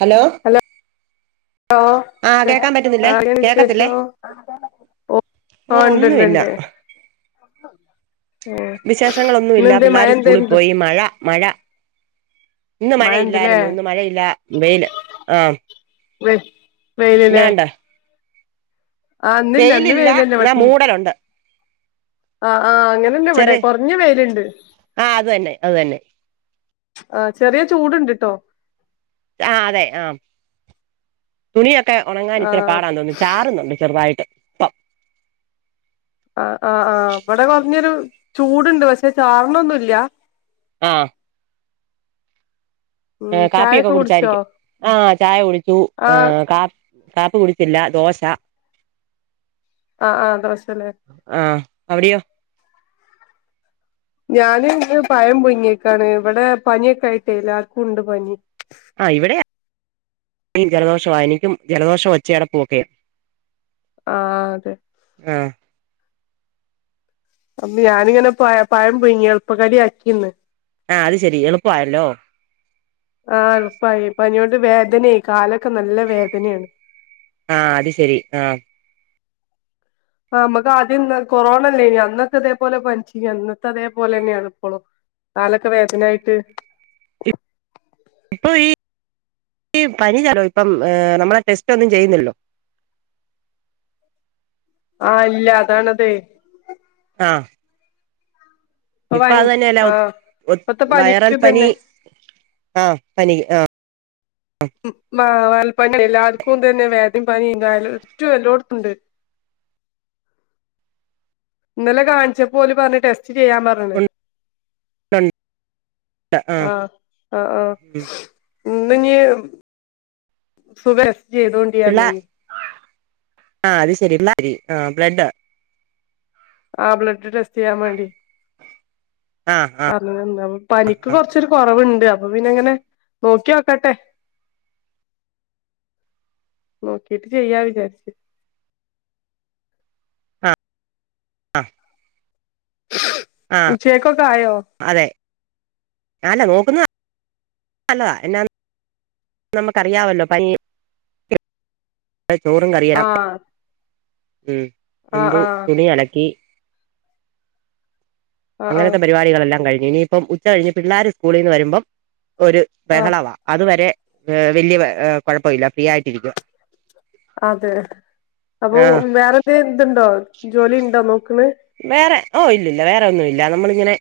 Hello hello ആഹ് കേക്കാൻ പറ്റുന്നില്ലേ ആ കേക്കത്തില്ലേ വിശേഷം ഓ ഓ ഉണ്ടെണ്ടുണ്ട് വിശേഷങ്ങളൊന്നുല്ല പിള്ളേര് സ്കൂളിൽ എന്തായിരുന്നു പോയി മഴ മഴ ഇന്ന് മഴണ്ട്ല്ലേ മഴയില്ലായിരുന്നു ഇന്ന് മഴയില്ല വെയില് ആ വെ വെയിലല്ലേ അവടെണ്ടോ ആ ഇന്നില്ല ഇന്ന് വെയിലില്ല വെയിലന്നെ ഇവിടെ എന്നാ മൂടലുണ്ട് ആ ആ അങ്ങനെന്നെ ഇവിടെ ചെറി കൊറഞ്ഞ വെയില്ണ്ട് ആ അത് തന്നെ അത് തന്നെ ആ ചെറിയ ചൂട്ണ്ട്ട്ടോ ആ അതെ ആ തുണിയ ഒക്കെ ആ ഒണങ്ങനിത്ര പാടാന്ന് തോന്നുന്ന് ചാറുന്നുണ്ട് ചെറുതായിട്ട് പ ആ ആ ആ ഇവടെ കൊറഞ്ഞൊരു ചൂടുണ്ട് പക്ഷെ ചാറ്ണൊന്നുല്ല ആ ഉം ഏ കാപ്പിയൊക്കെ ചായൊക്കെ കുടിച്ചോ കുടിച്ചായിരിക്കും ആ ചായ കുടിച്ചു ആ കാ കാപ്പി കുടിച്ചില്ല ദോശ ആ ആ ദോശല്ലേ ആ അവിടെയോ ഞാൻ ഇവിടെ പയം പുയിങ്ങി ഇരിക്കാൻ ആ ഇവിടെ ജലദോഷം മൂക്കടപ്പ് ഓക്കേ ആ ആ അതെ അ ഞാനിങ്ങനെ പ പഴം പുയ്ങ്ങി എളുപ്പക്കടി ആക്കിന്ന് ആ അത് ശെരി എളുപ്പായല്ലോ ആ എൾപ്പായി പനിയൊണ്ടേ വേദനെ കാലൊക്കെ നല്ല വേദനേണ് ആ അത് ശെരി ആ ആ മ്മക്ക് ആദ്യം കൊറോണ അല്ലേന്യോ അന്നൊക്കെ ഇതേപോലെ പനിച്ചിനി അന്നത്തെ അതേപോലെ തന്നെയാണ് ഇപ്പളും കാലൊക്കെ വേദനായിട്ട് പനി ജലോ ഇപ്പം നമ്മ ടെസ്റ്റോന്നും ചെയ്യുന്നില്ലല്ലോ ആ ഇല്ല അതാണതെ ആ ഇപ്പൊ ഭയ അത് തന്നെയല്ല ആഹ് ഇപ്പത്തെ വയറൽ പനിക്ക് പനി തന്നെ ആ പനി ആ ഉം മ - ൽപ്പനി എല്ലാവർക്കും തന്നെ വേദനിം പനിയും കാലും റ്റും എല്ലോട്ത്തുംണ്ട് ഇന്നലെ കാണ്ച്ചപോല് പറഞ്ഞ് ടെ സ്റ്റ്ചെയ്യാൻ പറഞ്ണ് ഉണ്ട് ആഹ് ആ ആ ആ ഉം ന്ന് ഞ്ഞ് സുഖേ ള്ള ആ അത് ശരി ള്ള ശരി ആ ബ്ലഡാ ആ ബ്ലഡ് ടെസ്റ്റ ചെയ്യാൻ വേണ്ടി ആഹ് ആഹ് പറഞ്ഞ്ണ്ടാവും പനിക്ക് ആഹ് കൊറച്ചു ഒരു കൊർവുണ്ട് അപ്പൊ പിന്നെങ്ങനെ നോക്ക്യോക്കട്ടെ നോക്കിട്ട് ചെയ്യാ വിചാരിച് അ ഉച്ചക്കൊക്കെ ആയോ അതെ അല്ല നോക്കുന്നത് നല്ലതാ എന്നാന്ന് നമുക്കറിയാമല്ലോ പനി അ ചോറും കറിയാം ആഹ് ഉം ആഹ് ന്തു ആഹ് തുണി അലക്കി ആഹ് ആഹ് അങ്ങനത്തെ പരിപാടികളെല്ലാം കഴിഞ്ഞു ഇനിയിപ്പം ഉച്ച കഴിഞ്ഞ് പിള്ളാര് സ്കൂളിന്ന് വരുമ്പം ഒര് ആഹ് ബഹളവാ അതുവരെ വലിയ കൊയഴപ്പമില്ല ഫ്രീ ആയിട്ടിരിക്ക അതെ അപ്പൊ വേറെന്തേ ഇതുണ്ടോ ജോലി ഉണ്ടോ നോക്ക്ണ് വേറെ ഓ ഇല്ലല്ല വേറെ ഒന്നും ഇല്ല നമ്മളിങ്ങനെ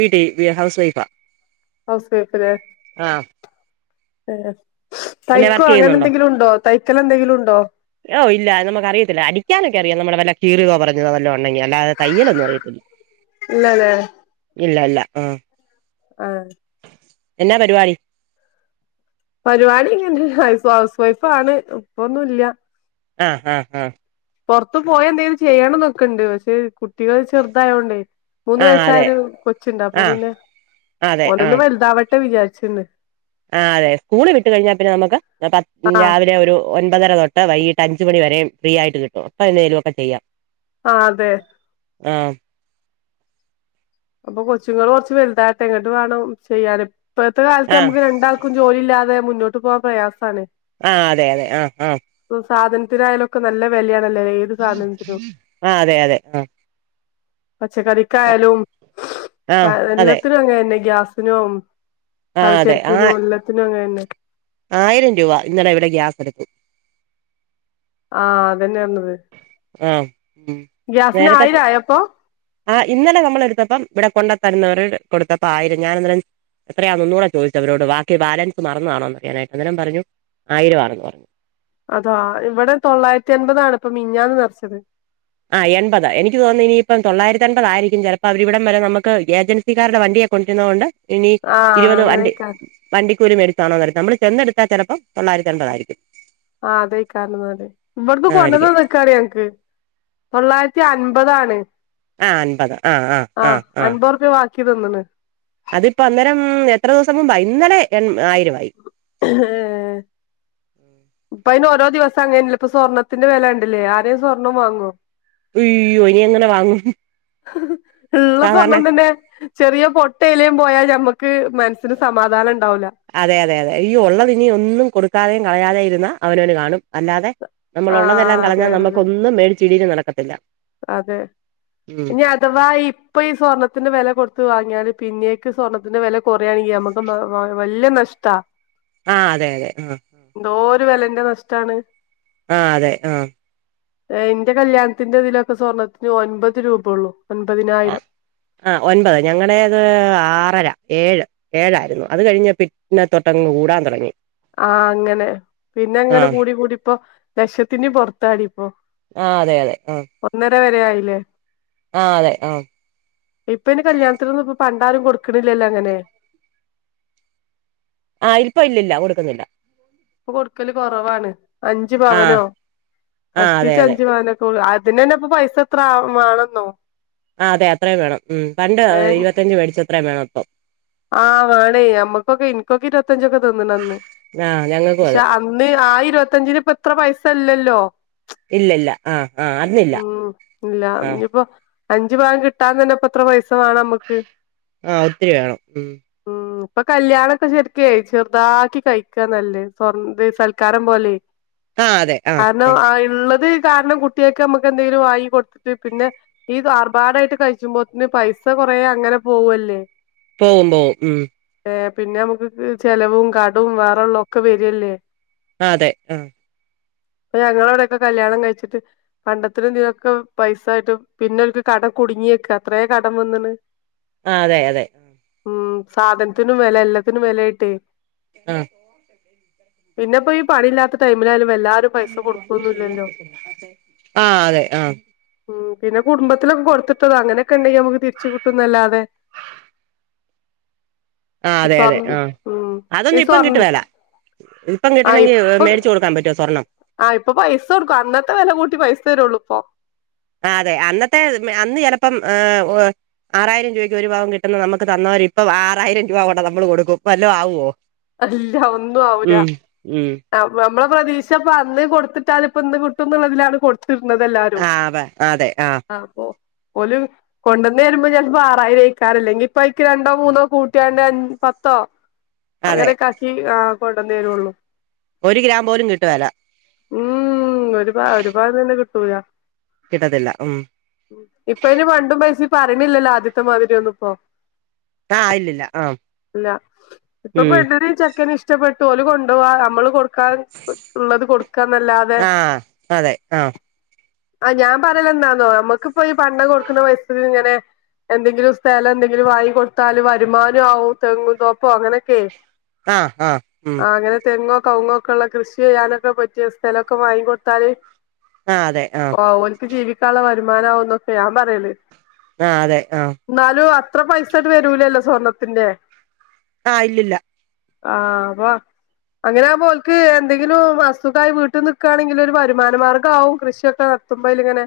വീട്ടിൽ ഹൗസ് വൈഫാ ഹൗസ് വൈഫല്ലേ ആഹ് ഏഹ് പിന്നെ തയ്ക്കോ വർക്ക് അങ്ങനെ ചെയ്യുന്നുണ്ടോ എന്തെങ്കിലുണ്ടോ തൈക്കല എന്തെങ്കിലും ഉണ്ടോ ഓ ഇല്ല നമുക്ക് അറിയത്തില്ല അടിക്കാനൊക്കെ അറിയാം നമ്മളെ വല്ല കീറിയതോ പറഞ്ഞതോ വല്ലോ ഉണ്ടെങ്കി അല്ലാതെ തയ്യലൊന്നും അറിയത്തില്ല ഇല്ലലെ ഇല്ല ഇല്ല ആഹ് ആ എന്നാ പരിവാടി പരിവാടി ഇങ്ങനെ ഹൗസ്ഫാ ഹൗസ് വൈഫാണ് ഇപ്പൊന്നുല്ല ആഹ് ആഹ് ആഹ് പൊറത്ത് പോയി എന്തേലും ചെയ്യണന്നൊക്കണ്ട് പക്ഷേ കു ട്ടികൾ ചെറുതായോണ്ടേ മൂന്ന് ആഹ് അതെ വയസ്സായൊരു കൊച്ച്ണ്ട് അപ്പൊ ആഹ് പിന്നെ അതെ ഓനൊന്നു ആഹ് വല്താവ ട്ടെ വിച്ചാരിച്ച്ണ് ആഹ് അതെ സ്കൂള് വിട്ട് കഴിഞ്ഞാ പിന്നെ നമ്മക്ക് പത് ആഹ് രാവിലെ ഒരു ഒൻപതര തൊട്ട് വൈകിട്ട് അഞ്ച് മണി വരേം ഫ്രീയായിട്ട് കിട്ടും അപ്പ എന്നേലൊക്ക ചെയ്യാ ആ അതെ ആഹ് അപ്പൊ കൊച്ചുങ്ങള് കുറച്ച് വലുതാവട്ടെ എങ്ങട്ട് വേണം ചെയ്യാന് ഇപ്പഴത്തെ കാലത്ത് ആഹ് നമ്മക്ക് രണ്ടാക്കും ജോലിയില്ലാതെ മുന്നോട്ട് പോവാൻ പ്രയാസാണ് ആഹ് അതെ അതെ ആഹ് ആഹ് സാധനത്തിന് ആയാലൊക്കെ നല്ല വിലയാണ് നല്ല ഏത് സാധനത്തിനും ആ അതെ അതെ ആ പച്ചക്കറിക്കായാലും ആ എല്ലാത്തിനും അങ്ങനെ തന്നെ ഗ്യാസ് സിനോം ആ അതെ ആ പലചെരക്കിനും എല്ലാത്തിനും അങ്ങനന്നെ ആയിരം രൂപ ഇന്നലെ ഇവിടെ ഗ്യാസ് എടുത്തു ആ അതന്നെ പറഞ്ഞത് ആ ഉം ഗ്യാസിന് ആയിരം ആയോ അപ്പൊ ആഹ് ഇന്നല നമ്മളെടുത്തപ്പം ഇവിടെ കൊണ്ടുത്തരുന്നവര് കൊടുത്തപ്പോ ആയിരം ഞാനിന്നലെ എത്രയാ മൂന്നുറ ചോദിച്ചത് അവരോട് വാക്കി ബാലൻസ് മറന്ന് കാണോന്നറിയാനായിട്ട് അന്നേരം പറഞ്ഞു ആയിരം ആണെന്ന് അതോ ഇവിടെ തൊള്ളായിരത്തി അൻപതാണ് ഇപ്പൊ മിനിഞ്ഞാന്ന് നിറച്ചത് ആ എൻപതാ എനിക്ക് തോന്നുന്നേ ഇനിയിപ്പം തൊള്ളായിരത്തി അൻപത് ആയിരിക്കും ചിലപ്പോ അവരിവിടം വരെ നമുക്ക് ഏജൻസിക്കാരുടെ വണ്ടിയേ കൊണ്ടു വരുന്നത് കൊണ്ട് ഇനി ആഹ് ഇരുപത് വണ്ടി അങ്ങനെക്കാരം വണ്ടി കൂലി [inaudible] നമ്മൾ ചെന്നെടുത്താൽ ചിലപ്പോ തൊള്ളായിരത്തി എൻപതായിരിക്കും ആ അതെകാരം ന്നാല് ഇവട്ന്ന് ആ കൊണ്ടെന്ന് ആയിരിക്കും തന്നക്കാണ് ഞങ്ങൾക്ക് തൊള്ളായിരത്തി അൻപത് ആണ് ആഹ് അൻപത് ആഹ് ആഹ് ആഹ് നിക്ക് തിന്ന്ണ് അതിപ്പ അന്നേരം എത്ര ദിവസം മുമ്പ ഇന്നലെ ആയിരവായി ഇപ്പ ഈ നോട്ട് ഓരോ ദിവസം അങ്ങനല്ലെ ഇപ്പൊ സ്വർണ്ണത്തിന്റെ വില കണ്ടില്ലേ ആരേലും സ്വർണ്ണം വാങ്ങോ അയ്യോ ഇനി എങ്ങനെ വാങ്ങും ഉള്ള സാധാരണ സ്വർണ്ണം തന്നെ ചെറിയ പൊട്ടിയേലും പോയാൽ നമ്മക്ക് മനസ്സിന് സമാധാനം ഉണ് അതെ അതെ അതെ ഈ ഉള്ളത് ഇനി ഒന്നും കൊടുക്കാതെ കളയാതേം ഇരുന്ന അവനോന് കാണും അല്ലാതെ നമ്മള് ഉള്ളതെല്ലാം ആഹ് അതെ കളഞ്ഞാൽ അതെ അതെ നമുക്കൊന്നും മേടിച്ച് തീരെ നടക്കത്തില്ല ഉം ഇനി അഥവാ ഇപ്പൊ ഈ സ്വർണ്ണത്തിന്റെ വില കൊടു കൊടുത്തു വാങ്ങിയാലും പിന്നേക്ക് സ്വർണത്തിന്റെ വില കുറയാണെങ്കിൽ നമുക്ക് നമുക്ക് ഒന്ന് വാങ്ങൽ വല്ല്യ നഷ്ട ആഹ് അതെ അതെ എന്ത് വെലേന്റെ നഷ്ട്ടാണ് ആഹ് അതെ ആഹ് എന്റെ കല്യാണത്തിന്റെ ഇതിലൊ സ്വർണ്ണത്തിന് ഒൻപത് രൂപെള്ളു ആഹ് ഒൻപത് ഞ ഏഴ് ഏഴായിരുന്നു അത് കഴിഞ്ഞ് പിന്നെ തൊട്ടങ്ങ് കൂടാൻ തുടങ്ങി ആഹ് അങ്ങനെ പിന്നെ ആ അങ്ങനെ കൂടി കൂടി ഇപ്പൊ ലക്ഷത്തിന്റെ പുറത്തായി ആഹ് അതെ അതെ ആഹ് ഇത് വരെ ആയില്ലേ ആ ഇപ്പൊ ഇനി കല്യാണത്തിനൊന്നും പണ്ടാരും കൊടുക്കണില്ലല്ലോ അങ്ങനെ ആഹ് ഇപ്പ ഇല്ലില്ല കൊടുക്കുന്നില്ല ഇപ്പൊ കൊടുക്കല് കൊറവാണ് അഞ്ചു ആ പവനോ ആ അതെ കഷ്ടിച്ച് അതെ അഞ്ച് പവനൊക്കെ അതിന്ന് തന്നെ അപ്പ പൈസ എത്ര ആവും ആഹ് അതെ അത്രയും വേണം ഉം പണ്ട് ഏഹ് ഇരുപത്തഞ്ച് മേടിച്ചത് അത്രയും വേണം അപ്പം ആഹ് വേണേ നമ്മക്കൊക്കെ എനിക്കൊക്കെ ഇരുപത്ത ഞ്ചൊക്കെ തന്ന് അന്ന് ആഹ് ഞങ്ങൾക്കും പക്ഷെ അതെ അന്ന് ആ ഇരുപത്തഞ്ചിന് ഇ ഇത്ര പൈസ ഇല്ലല്ലോ ഇല്ലില്ല ആഹ് ആഹ് അറിഞ്ഞില്ല ആഹ് അഞ്ച് ഭാഗം കിട്ടാതെ തന്നെ ഇപ്പം എത്ര പൈസ് വേണം നമ്മുക്ക് ആഹ് ഒത്തിരി വേണം ഉം ഇപ്പം കല്യാണൊക്കെ ശെരിക്കുവെ ചെറുതാക്കി കഴിക്കാന്നല്ലേ സ്വർന്ത് സൽക്കാരം പോലെ ആഹ് അതെ ആഹ് കാരണം ആഹ് ആ ഇള്ളത് കാരണം കുട്ടിയക്ക് നമ്മക്ക് എന്തേലും വാങ്ങി കൊടുത്തിട്ട് പിന്നെ ഈ ആർബാടായിട്ട് കഴിച്ചുമ്പോത്ന് പൈസ കൊറേ അങ്ങനെ പോവു അല്ലേ പോവും പോവും ഉം ഏ പിന്നെ നമുക്കുക്ക് ചെലവും കടവും വേറുള്ള ഒക്കെ വെരി അല്ലേ ആ അതെ ഉം ഞങ്ങളവിടെക്കെ കല്യാണം കഴിച്ചിട്ട് പണ്ടത്തി [unintelligible] പൈസായിട്ടും പിന്നെ അവർക്ക് കടം കുടുങ്ങിയിക്ക അത്രേം കടം വന്നിണ് ആ അതെ അതെ ഉം സാധനത്തിനും വെല എല്ലത്തിനും വെലായിട്ടേ ആഹ് പിന്നിപ്പം ഈ പണി ഇല്ലാത്ത ടൈമിലായാലും എല്ലാരും പൈസ കൊടുക്കൊന്നുല്ലല്ലോ ആഹ് അതെ ആഹ് ഉം പിന്നെ കുടുംബത്തിലൊക്കെ കൊടുത്തിട്ടതോ അങ്ങനെയൊക്കെ ഇണ്ടെങ്കി നമുക്ക് തിരിച്ചു കിട്ടുന്നല്ലാതെ ആഹ് അതെ സ്വർൺ അതെ ആഹ് ഉം ഈ അതൊന്നും ഇപ്പം സ്വർൺ കിട്ടുവേല ഇപ്പം ആ കിട്ടണമെങ്കിൽ ഇപ്പൊ മേടിച്ചു കൊടുക്കാൻ പറ്റുവോ സ്വർണ്ണം ആഹ് ഇപ്പൊ പൈസ കൊടുക്കും അന്നത്തെ വെല കൂട്ടി പൈസ തരുള്ളൂ [unintelligible] ആ അതെ അന്നത്തെ അന്ന് ചെലപ്പം ഏ ഉഹ് ആറായിരം രൂവയ്ക്ക് ഒരു പവൻ കിട്ടുന്ന നമുക്ക് തന്നവര് ഇപ്പം ആറായിരം രൂവ കൊണ്ട് നമ്മള് കൊടുക്കും വല്ലോ ആവോ? അല്ല ഒന്നും ആവൂല ഉം [unintelligible] ഇമ്മടെ പ്രതീക്ഷ ഇപ്പ അന്ന് കൊടുത്തിട്ടാലും ഇപ്പ ഇന്ന് കിട്ടുന്നിള്ളതിലാണ് കൊടു ആ അതെ അതെ ആഹ് അപ്പൊ ഓല് കൊണ്ടൊന്ന് തരുമ്പോ ചെലപ്പം ആറായിരം ഐക്കാരം അല്ലെങ്കി ഇപ്പൊ അയ്ക്ക് രണ്ടോ മൂന്നോ കൂട്ടിയാണ്ട് അഞ് പത്തോ അതെ അങ്ങനെയൊക്കെ ആക്കി ആഹ് കൊണ്ടന്നരോള്ളൂ ഒരു ഗ്രാം പോലും കിട്ടുവേല ഉം ഒരുപാ ഒരു പവൻ തന്നെ കിട്ടൂല കിട്ടത്തില്ല ഉം ഇപ്പോ അയിന് പണ്ടോം പൈസയും പറയണില്ലല്ലോ ആദ്യത്തെ മാതിരി ഒന്നും ഇപ്പോ ആഹ് ഇല്ലില്ല ആഹ് ഇപ്പോ ഉം പെണ്ണിനും ചെക് ഇഷ്ടപ്പെട്ടു ഓല് കൊണ്ടോവാ നമ്മള് കൊടു ക്കാ ഇള്ളത് കൊടുക്കാന്നല്ലാതെ ആഹ് അതെ ആഹ് ആ ഞാൻ പറയല് എന്താന്നോ നമ്മുക്കിപ്പൊ ഈ പണ്ടം കൊടുക്കണ പൈസേൽ ഇങ്ങനെ എന്തെങ്കിലും സ്ഥലം എന്തെങ്കിലും വാങ്ങി കൊടുത്താല് വരുമാനം ആവും തെങ്ങും തോപ്പോ അങ്ങനെ ഒക്കേയ് ആ ആ ഉം കവുങ്ങൊക്കെ ഇള്ള കൃഷി ചെയ്യാനൊക്കെ പറ്റിയ സ്ഥലൊക്കെ വാങ്ങി കൊടുത്താല് ആഹ് അതെ ആഹ് ഓര്ക്ക് ജീവിക് ക്കുള്ള വരുമാനം ആവുന്നൊക്കെയാ ഞാൻ പറയല് ആ അതെ ആഹ് എന്നാലും അത്ര പൈസ വരൂല്ലല്ലോ സ്വർണ്ണത്തിന്റെ ആ ഇല്ലില്ല ആ അപ്പൊ അങ്ങനെയാവുമ്പോ ഓൽക്ക് എന്തെങ്കിലും വസ്തുക്കായി വീട്ടി നിക്കാണെങ്കിലൊരു വരുമാന മാർഗ്ഗാവും കൃഷി ഒക്കെ നടത്തുമ്പോ അതിലിങ്ങനെ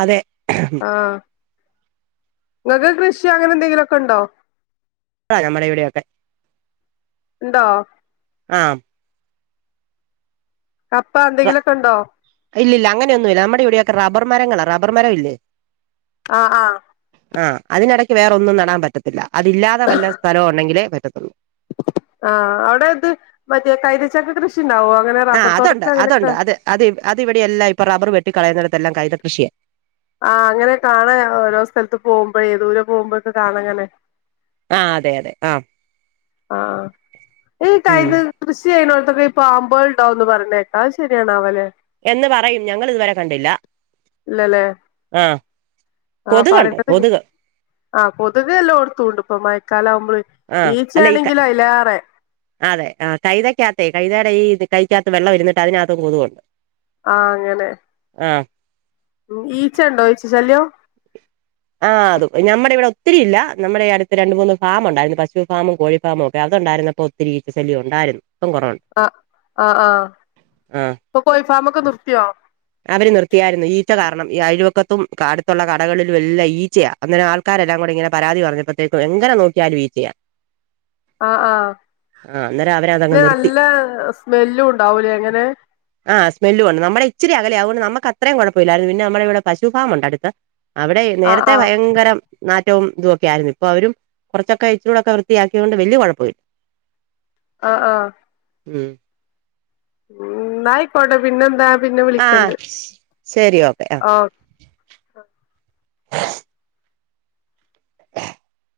അതെ ആ ഇങ്ങക്ക് കൃഷി അങ്ങനെ എന്തെങ്കിലും ഒക്കെ ഉണ്ടോ [unintelligible] നമ്മടെ ഇവിടെയൊക്കെ ഇണ്ടോ ആ കപ്പ [unintelligible] എന്തെങ്കിലുമൊക്കെ ഉണ്ടോ ഇല്ലില്ല അങ്ങനെ ഒന്നും ഇല്ല നമ്മടെ ഇവിടെയൊക്കെ റബ്ബർ മരങ്ങളാ റബ്ബർ മരം ഇല്ലേ ആ ആ ആ അതിനഇടക്ക് വേറൊന്നും നടാൻ പറ്റത്തില്ല അതില്ലാതെ വല്ല സ്ഥലം ഉണ്ടെങ്കിലേ പ [inaudible] ആ ആ അവിടെ ഇത് മറ്റെ കൈതച്ചക്ക കൃഷി ഉണ്ടാവോ അങ്ങനെ ആ റബ്ബർ അതൊണ്ട് തോട്ടത്തിൽ അങ്ങനെയൊക്കെ അതൊണ്ടു അത്അത് ഇവിടെയെല്ലാം റബ്ബർ വെട്ടി കളയുന്നിടത്തെല്ലാം കൈതകൃഷിയാ ആ അങ്ങനെ കാണാം ഓരോ സ്ഥലത്തു പോകുമ്പോ ദൂരെ പോകുമ്പോ കാണ ങ്ങനെ ആ അതെയതെ ആ ആ ഈ ഉം കൈതകൃഷി ചെയ്യണോ ഈ പാമ്പുകൾ ഉണ്ടാവുമെന്ന് പറയുന്നത്കേൾകാം അത് ശെരിയണവലെ എന്ന് പറയും ഞങ്ങൾ ഇതുവരെ കണ്ടില്ല ഇല്ലലേ ആഹ് ആ കൊതുകുണ്ട് പറയുന്നത് കൊതുക് കേൾ--ആ പൊതുവെ എല്ലാടത്തും ഉണ്ട് പ്പംമഴക്കാലമാകുമ്പോൾ ആഹ് ഈച്ച അല്ല ഈ ആണെങ്കിൽ അയിലേറെ [unintelligible] അതെ കൈതക്കത്ത് കൈതെടെഈ കൈക്കാത്തു വെള്ളം ഇരുന്ന് അതിനകത്തു കൊതുക് ഉണ്ട് ആ അങ്ങനെ ആ ഈച്ച ഉണ്ടോ ഈച്ച ശല്യം ആ അതും നമ്മുടെ ഇവിടെ ഒത്തിരി ഇല്ല നമ്മുടെ അടുത്ത് രണ്ടുമൂന്നു ഫാം ഉണ്ടായിരുന്നു പശുഫാംമും കോഴി ഫാമുമൊക്കെ അതോണ്ടായിരുന്നപ്പോൾ ഈച്ച ശല്യം ഉണ്ടായിരുന്നു. ഇപ്പം കുറവുണ്ട് ആ ആ ആ ഇപ്പൊ കോഴിഫാമൊക്ക നിർത്തിയോ? അവര് നിർത്തിയായിരുന്നു ഈച്ച കാരണം ഈ അയൽ വക്കത്തും അടുത്തുള്ള കടകളിലൊല്ലാം ഈ ഈച്ചയാ അന്നേരം ആൾക്കാരല്ലാകൂടെ ഇങ്ങനെ പരാതി പറഞ്ഞപ്പോഴേത്തേക്കും എന്ന ന നോക്കിയാലും ഈച്ചയാ ആ ആ ആ അന്നേരം അവരതങ്ങ് ഇതിന് നിർത്തി നല്ല സ്മെല്ലും ഉണ്ടാവുലെ ഇങ്ങനെ ആ സ്മെല്ലും ഉണ്ട് നമ്മുടെ ഇച്ചിരി അകലേയാ അതുകൊണ്ട് നമുക്ക് അത്രയും കൊഴപ്പമില്ല പിന്നെ നമ്മുടെ ഇവിടെ പശു ഫാം ഉണ്ട് അടുത്ത് അവിടെ നേര ആഹ് ഇവിടെ ആഹ് ഭയങ്കരം ന നാറ്റവും ഇതുമൊക്കെയായിരുന്നു ഇപ്പോ അവരും കുറച്ചൊക്കെ ഇച്ചിരൂടെ ഒക്കെയും വൃത്തിയാക്കിയോണ്ട് വലിയ കുഴപ്പമില്ല ആ ആ ഉം എന്നായിക്കോട്ടേ പിന്നെന്താ പിന്നെ ആ വിളിക്കണ്ട് ശരി ഓക്കെ അ ഓ [unintelligible]